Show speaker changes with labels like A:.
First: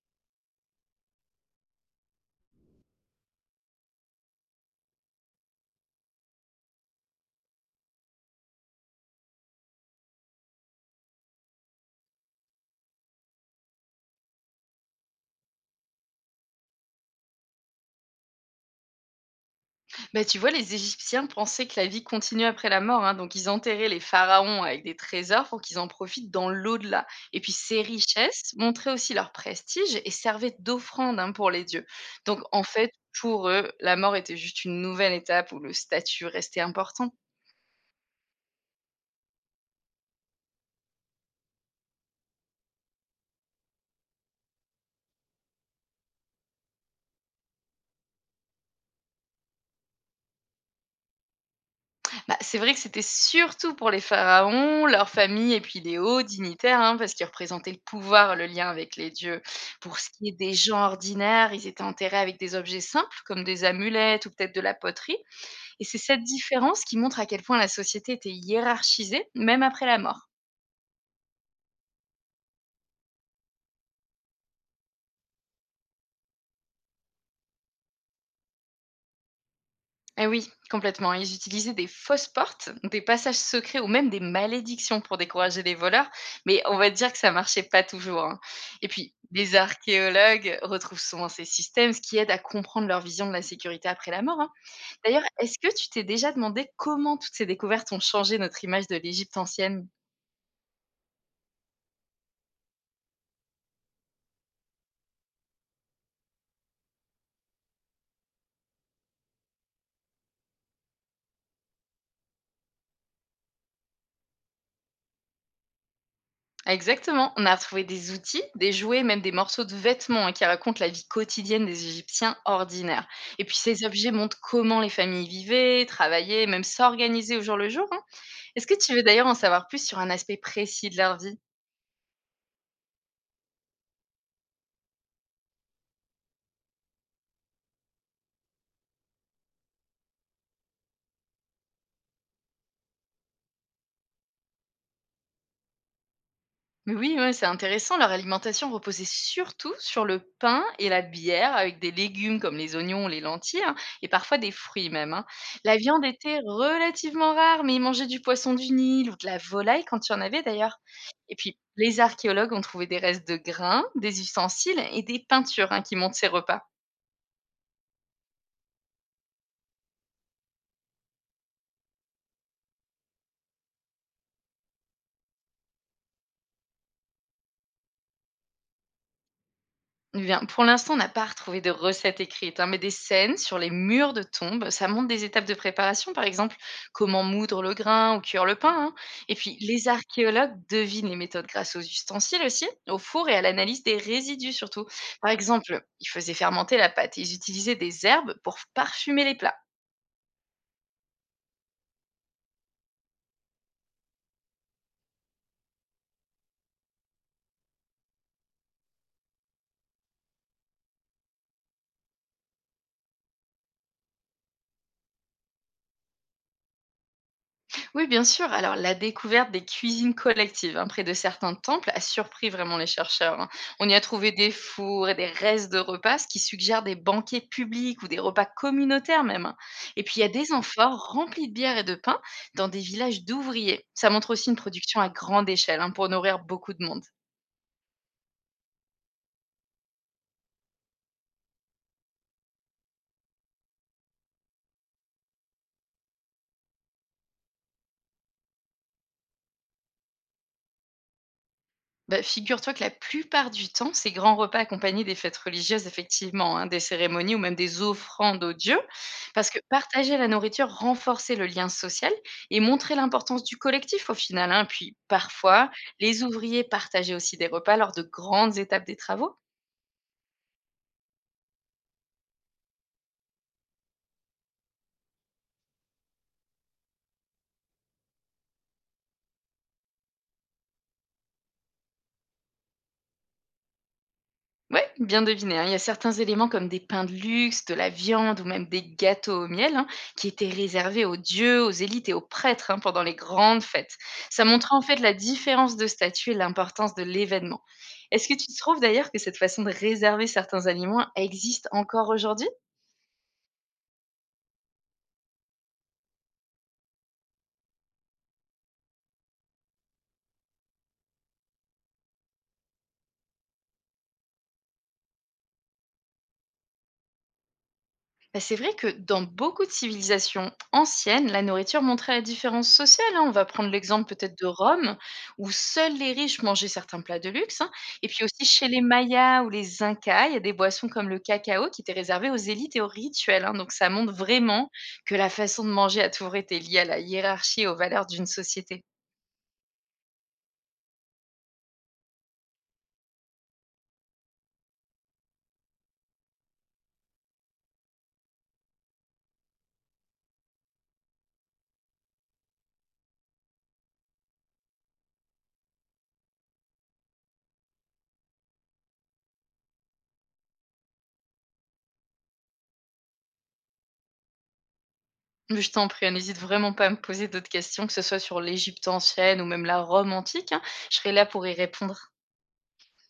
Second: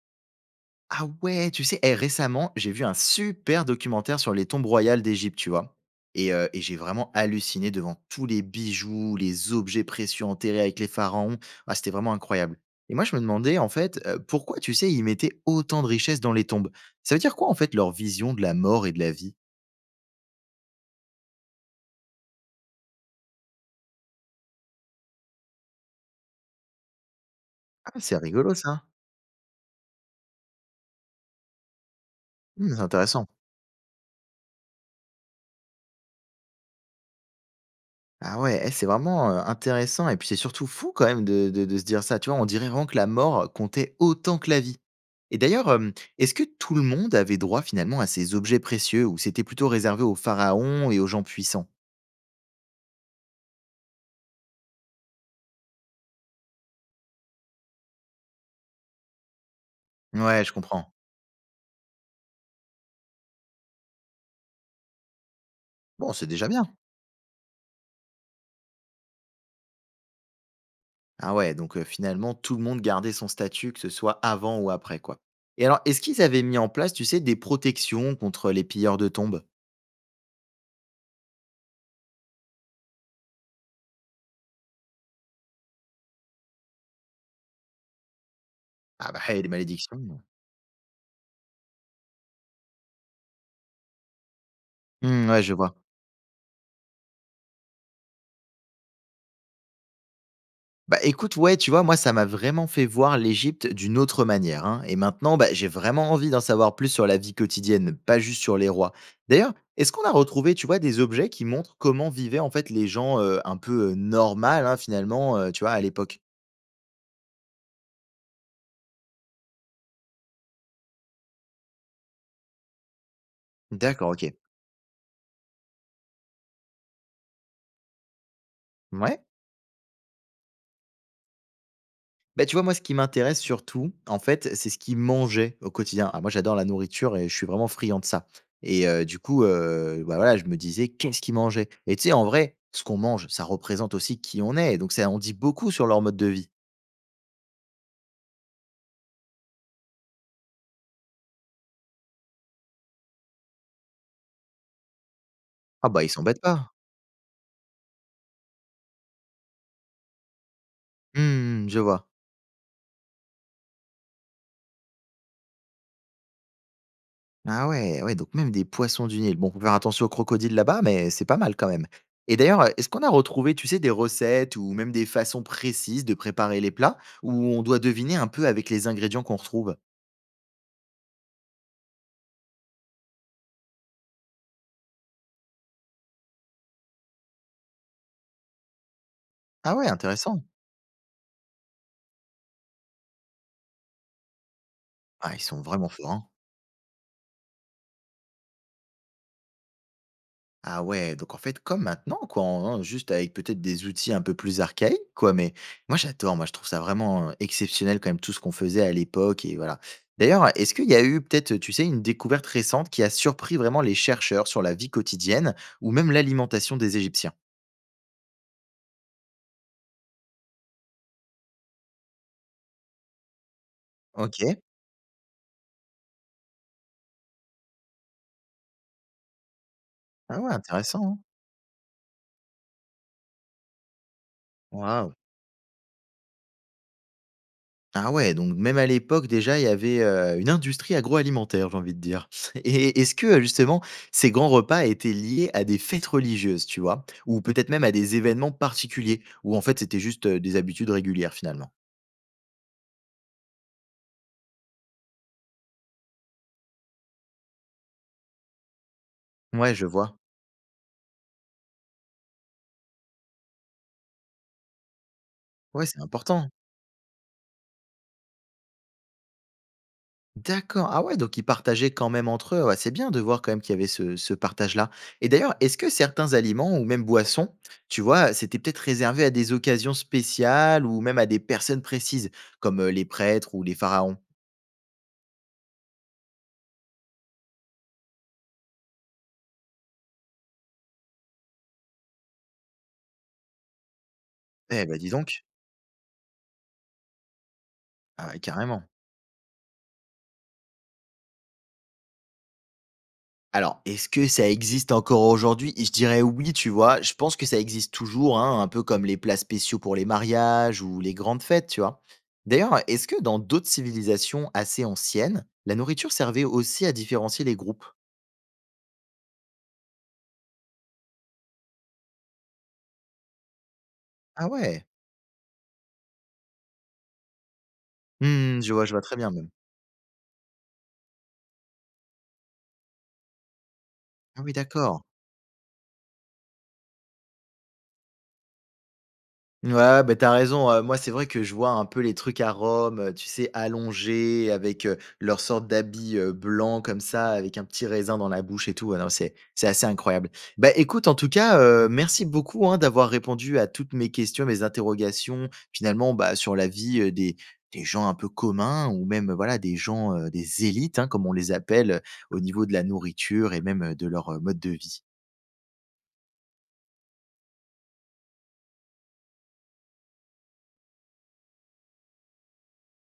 A: Ah ouais, tu sais, récemment, j'ai vu un super documentaire sur les tombes royales d'Égypte, tu vois. Et j'ai vraiment halluciné devant tous les bijoux, les objets précieux enterrés avec les pharaons. Ah, c'était vraiment incroyable. Et moi, je me demandais, en fait, pourquoi, tu sais, ils mettaient autant de richesses dans les tombes. Ça veut dire quoi, en fait, leur vision de la mort et de la vie?
B: Bah, tu vois, les Égyptiens pensaient que la vie continue après la mort, hein, donc ils enterraient les pharaons avec des trésors pour qu'ils en profitent dans l'au-delà. Et puis ces
A: Ah, c'est rigolo,
B: richesses
A: ça.
B: montraient aussi leur prestige et servaient d'offrande, hein, pour les dieux. Donc en
A: C'est
B: fait,
A: intéressant.
B: pour eux, la mort était juste une nouvelle étape où le statut restait important.
A: Ah ouais, c'est vraiment, intéressant et puis c'est surtout fou quand même de se dire ça, tu vois? On dirait vraiment que la mort comptait autant que la vie. Et d'ailleurs, est-ce que tout le monde avait droit finalement à ces objets précieux ou c'était plutôt réservé aux pharaons et aux gens puissants?
B: Bah, c'est vrai que c'était surtout pour les pharaons, leurs familles et puis les hauts dignitaires, hein, parce qu'ils représentaient le pouvoir, le lien avec les dieux. Pour ce qui est
A: Ouais, je
B: des gens
A: comprends.
B: ordinaires, ils étaient enterrés avec des objets simples, comme des amulettes ou peut-être de la poterie. Et c'est
A: Bon,
B: cette
A: c'est déjà bien.
B: différence qui montre à quel point la société était hiérarchisée, même après la mort.
A: Ah ouais, donc finalement tout le monde gardait son statut, que ce soit avant ou après, quoi. Et alors, est-ce qu'ils avaient mis en place, tu sais, des protections contre les pilleurs de tombes?
B: Eh oui, complètement. Ils utilisaient des fausses portes, des passages secrets ou même des malédictions pour décourager les voleurs, mais on va dire que ça marchait pas toujours, hein. Et
A: Ah
B: puis,
A: bah, les
B: les
A: malédictions.
B: archéologues retrouvent souvent ces systèmes, ce qui aide à comprendre leur vision de la sécurité après la mort, hein. D'ailleurs,
A: Mmh, ouais, je
B: est-ce que
A: vois.
B: tu t'es déjà demandé comment toutes ces découvertes ont changé notre image de l'Égypte ancienne?
A: Bah écoute, ouais, tu vois, moi, ça m'a vraiment fait voir l'Égypte d'une autre manière, hein. Et maintenant, bah, j'ai vraiment envie d'en savoir plus sur la vie quotidienne, pas juste sur les rois. D'ailleurs, est-ce qu'on a retrouvé, tu vois, des objets qui montrent comment vivaient en fait les gens un peu normal, hein, finalement, tu vois, à l'époque?
B: Exactement, on a retrouvé des outils, des jouets, même des morceaux de vêtements, hein, qui racontent la vie quotidienne des Égyptiens ordinaires. Et puis ces
A: D'accord,
B: objets
A: ok.
B: montrent comment les familles vivaient, travaillaient, même s'organisaient au jour le jour, hein. Est-ce que tu veux
A: Ouais.
B: d'ailleurs en savoir plus sur un aspect précis de leur vie?
A: Bah, tu vois, moi, ce qui m'intéresse surtout, en fait, c'est ce qu'ils mangeaient au quotidien. Ah, moi, j'adore la nourriture et je suis vraiment friand de ça. Et bah, voilà, je me disais: «Qu'est-ce qu'ils mangeaient?» et tu sais, en vrai, ce qu'on mange, ça représente aussi qui on est, donc ça en dit beaucoup sur leur mode de vie.
B: Mais oui, ouais, c'est intéressant. Leur alimentation reposait surtout sur le pain et la bière, avec des légumes comme les oignons, les lentilles, hein, et parfois des fruits même, hein. La
A: Ah bah,
B: viande
A: ils
B: était
A: s'embêtent pas.
B: relativement rare, mais ils mangeaient du poisson du Nil ou de la volaille quand il y en avait d'ailleurs. Et puis,
A: Mmh, je
B: les
A: vois.
B: archéologues ont trouvé des restes de grains, des ustensiles et des peintures, hein, qui montrent ces repas.
A: Ah ouais, ouais, donc même des poissons du Nil. Bon, faut faire attention aux crocodiles là-bas, mais c'est pas mal quand même. Et d'ailleurs, est-ce qu'on a retrouvé, tu sais, des recettes ou même des façons précises de préparer les plats, où on doit deviner un peu avec les ingrédients qu'on retrouve?
B: Eh bien, pour l'instant, on n'a pas retrouvé de recette écrite, hein, mais des scènes sur les murs de tombes. Ça montre des étapes de préparation, par exemple, comment moudre le grain ou cuire le pain, hein. Et puis,
A: Ah ouais,
B: les
A: intéressant.
B: archéologues devinent les méthodes grâce aux ustensiles aussi, au four et à l'analyse des résidus surtout. Par
A: Ah, ils sont
B: exemple,
A: vraiment
B: ils
A: forts, hein.
B: faisaient fermenter la pâte et ils utilisaient des herbes pour parfumer les plats.
A: Ah ouais, donc en fait, comme maintenant, quoi, juste avec peut-être des outils un peu plus archaïques, quoi. Mais moi, j'adore, moi, je trouve ça vraiment exceptionnel quand même tout ce qu'on faisait à l'époque. Et voilà. D'ailleurs, est-ce qu'il y a eu peut-être, tu sais, une découverte récente qui a surpris vraiment les chercheurs sur la vie quotidienne ou même l'alimentation des Égyptiens?
B: Oui, bien sûr. Alors, la découverte des cuisines collectives, hein, près de certains temples a surpris vraiment les chercheurs, hein. On y a trouvé des
A: Ok.
B: fours et des restes de repas, ce qui suggère des banquets publics ou des repas communautaires même, hein. Et puis, il y a
A: Ah ouais,
B: des
A: intéressant,
B: amphores
A: hein.
B: remplies de bière et de pain dans des villages d'ouvriers. Ça montre aussi une production à
A: Waouh.
B: grande échelle, hein, pour nourrir beaucoup de monde.
A: Ah ouais, donc même à l'époque déjà, il y avait, une industrie agroalimentaire, j'ai envie de dire. Et est-ce que, justement, ces grands repas étaient liés à des fêtes religieuses, tu vois? Ou peut-être même à des événements particuliers? Ou en fait, c'était juste, des habitudes régulières finalement?
B: Bah, figure-toi que la plupart du temps, ces grands repas accompagnés des fêtes religieuses, effectivement, hein, des cérémonies ou même des offrandes aux dieux, parce que
A: Ouais, je
B: partager
A: vois.
B: la nourriture renforçait le lien social et montrait l'importance du collectif au final, hein. Puis parfois,
A: Ouais, c'est
B: les
A: important.
B: ouvriers partageaient aussi des repas lors de grandes étapes des travaux.
A: D'accord, ah ouais, donc ils partageaient quand même entre eux. Ouais, c'est bien de voir quand même qu'il y avait ce partage-là. Et d'ailleurs, est-ce que certains aliments ou même boissons, tu vois, c'était peut-être réservé à des occasions spéciales ou même à des personnes précises, comme, les prêtres ou les pharaons?
B: Ouais, bien deviné, hein. Il y a certains éléments comme des pains de luxe, de la viande ou même des gâteaux au miel, hein, qui étaient réservés aux dieux, aux élites et aux prêtres, hein, pendant les grandes fêtes. Ça montre en
A: Eh
B: fait
A: ben dis
B: la
A: donc.
B: différence de statut et l'importance de l'événement. Est-ce
A: Ah
B: que
A: ouais,
B: tu trouves
A: carrément.
B: d'ailleurs que cette façon de réserver certains aliments existe encore aujourd'hui?
A: Alors, est-ce que ça existe encore aujourd'hui? Je dirais oui, tu vois. Je pense que ça existe toujours, hein, un peu comme les plats spéciaux pour les mariages ou les grandes fêtes, tu vois. D'ailleurs, est-ce que dans d'autres civilisations assez anciennes, la nourriture servait aussi à différencier les groupes?
B: Bah, c'est vrai que dans beaucoup de civilisations anciennes, la nourriture montrait la différence sociale, hein. On va prendre l'exemple peut-être de
A: Ah ouais.
B: Rome, où seuls les riches mangeaient certains plats de luxe, hein. Et puis aussi
A: Mmh,
B: chez les
A: je vois très bien
B: Mayas
A: même.
B: ou les Incas, il y a des boissons comme le cacao qui étaient réservées aux élites et aux rituels, hein. Donc ça montre
A: Ah oui,
B: vraiment
A: d'accord.
B: que la façon de manger a toujours été liée à la hiérarchie et aux valeurs d'une société.
A: Ouais, ouais, bah, tu raison, moi, c'est vrai que je vois un peu les trucs à Rome, tu sais, allongés avec, leur sorte d'habit, blanc comme ça, avec un petit raisin dans la bouche et tout. Ah non, c'est assez incroyable. Bah, écoute, en tout cas, merci beaucoup, hein, d'avoir répondu à toutes mes questions, mes interrogations, finalement, bah, sur la vie, des gens un peu communs ou même, voilà, des gens, des élites, hein, comme on les appelle, au niveau de la nourriture et même, de leur, mode de vie.
B: Mais je t'en prie, hein, n'hésite vraiment pas à me poser d'autres questions, que ce soit sur l'Égypte ancienne ou même la Rome antique, hein. Je serai là pour y répondre.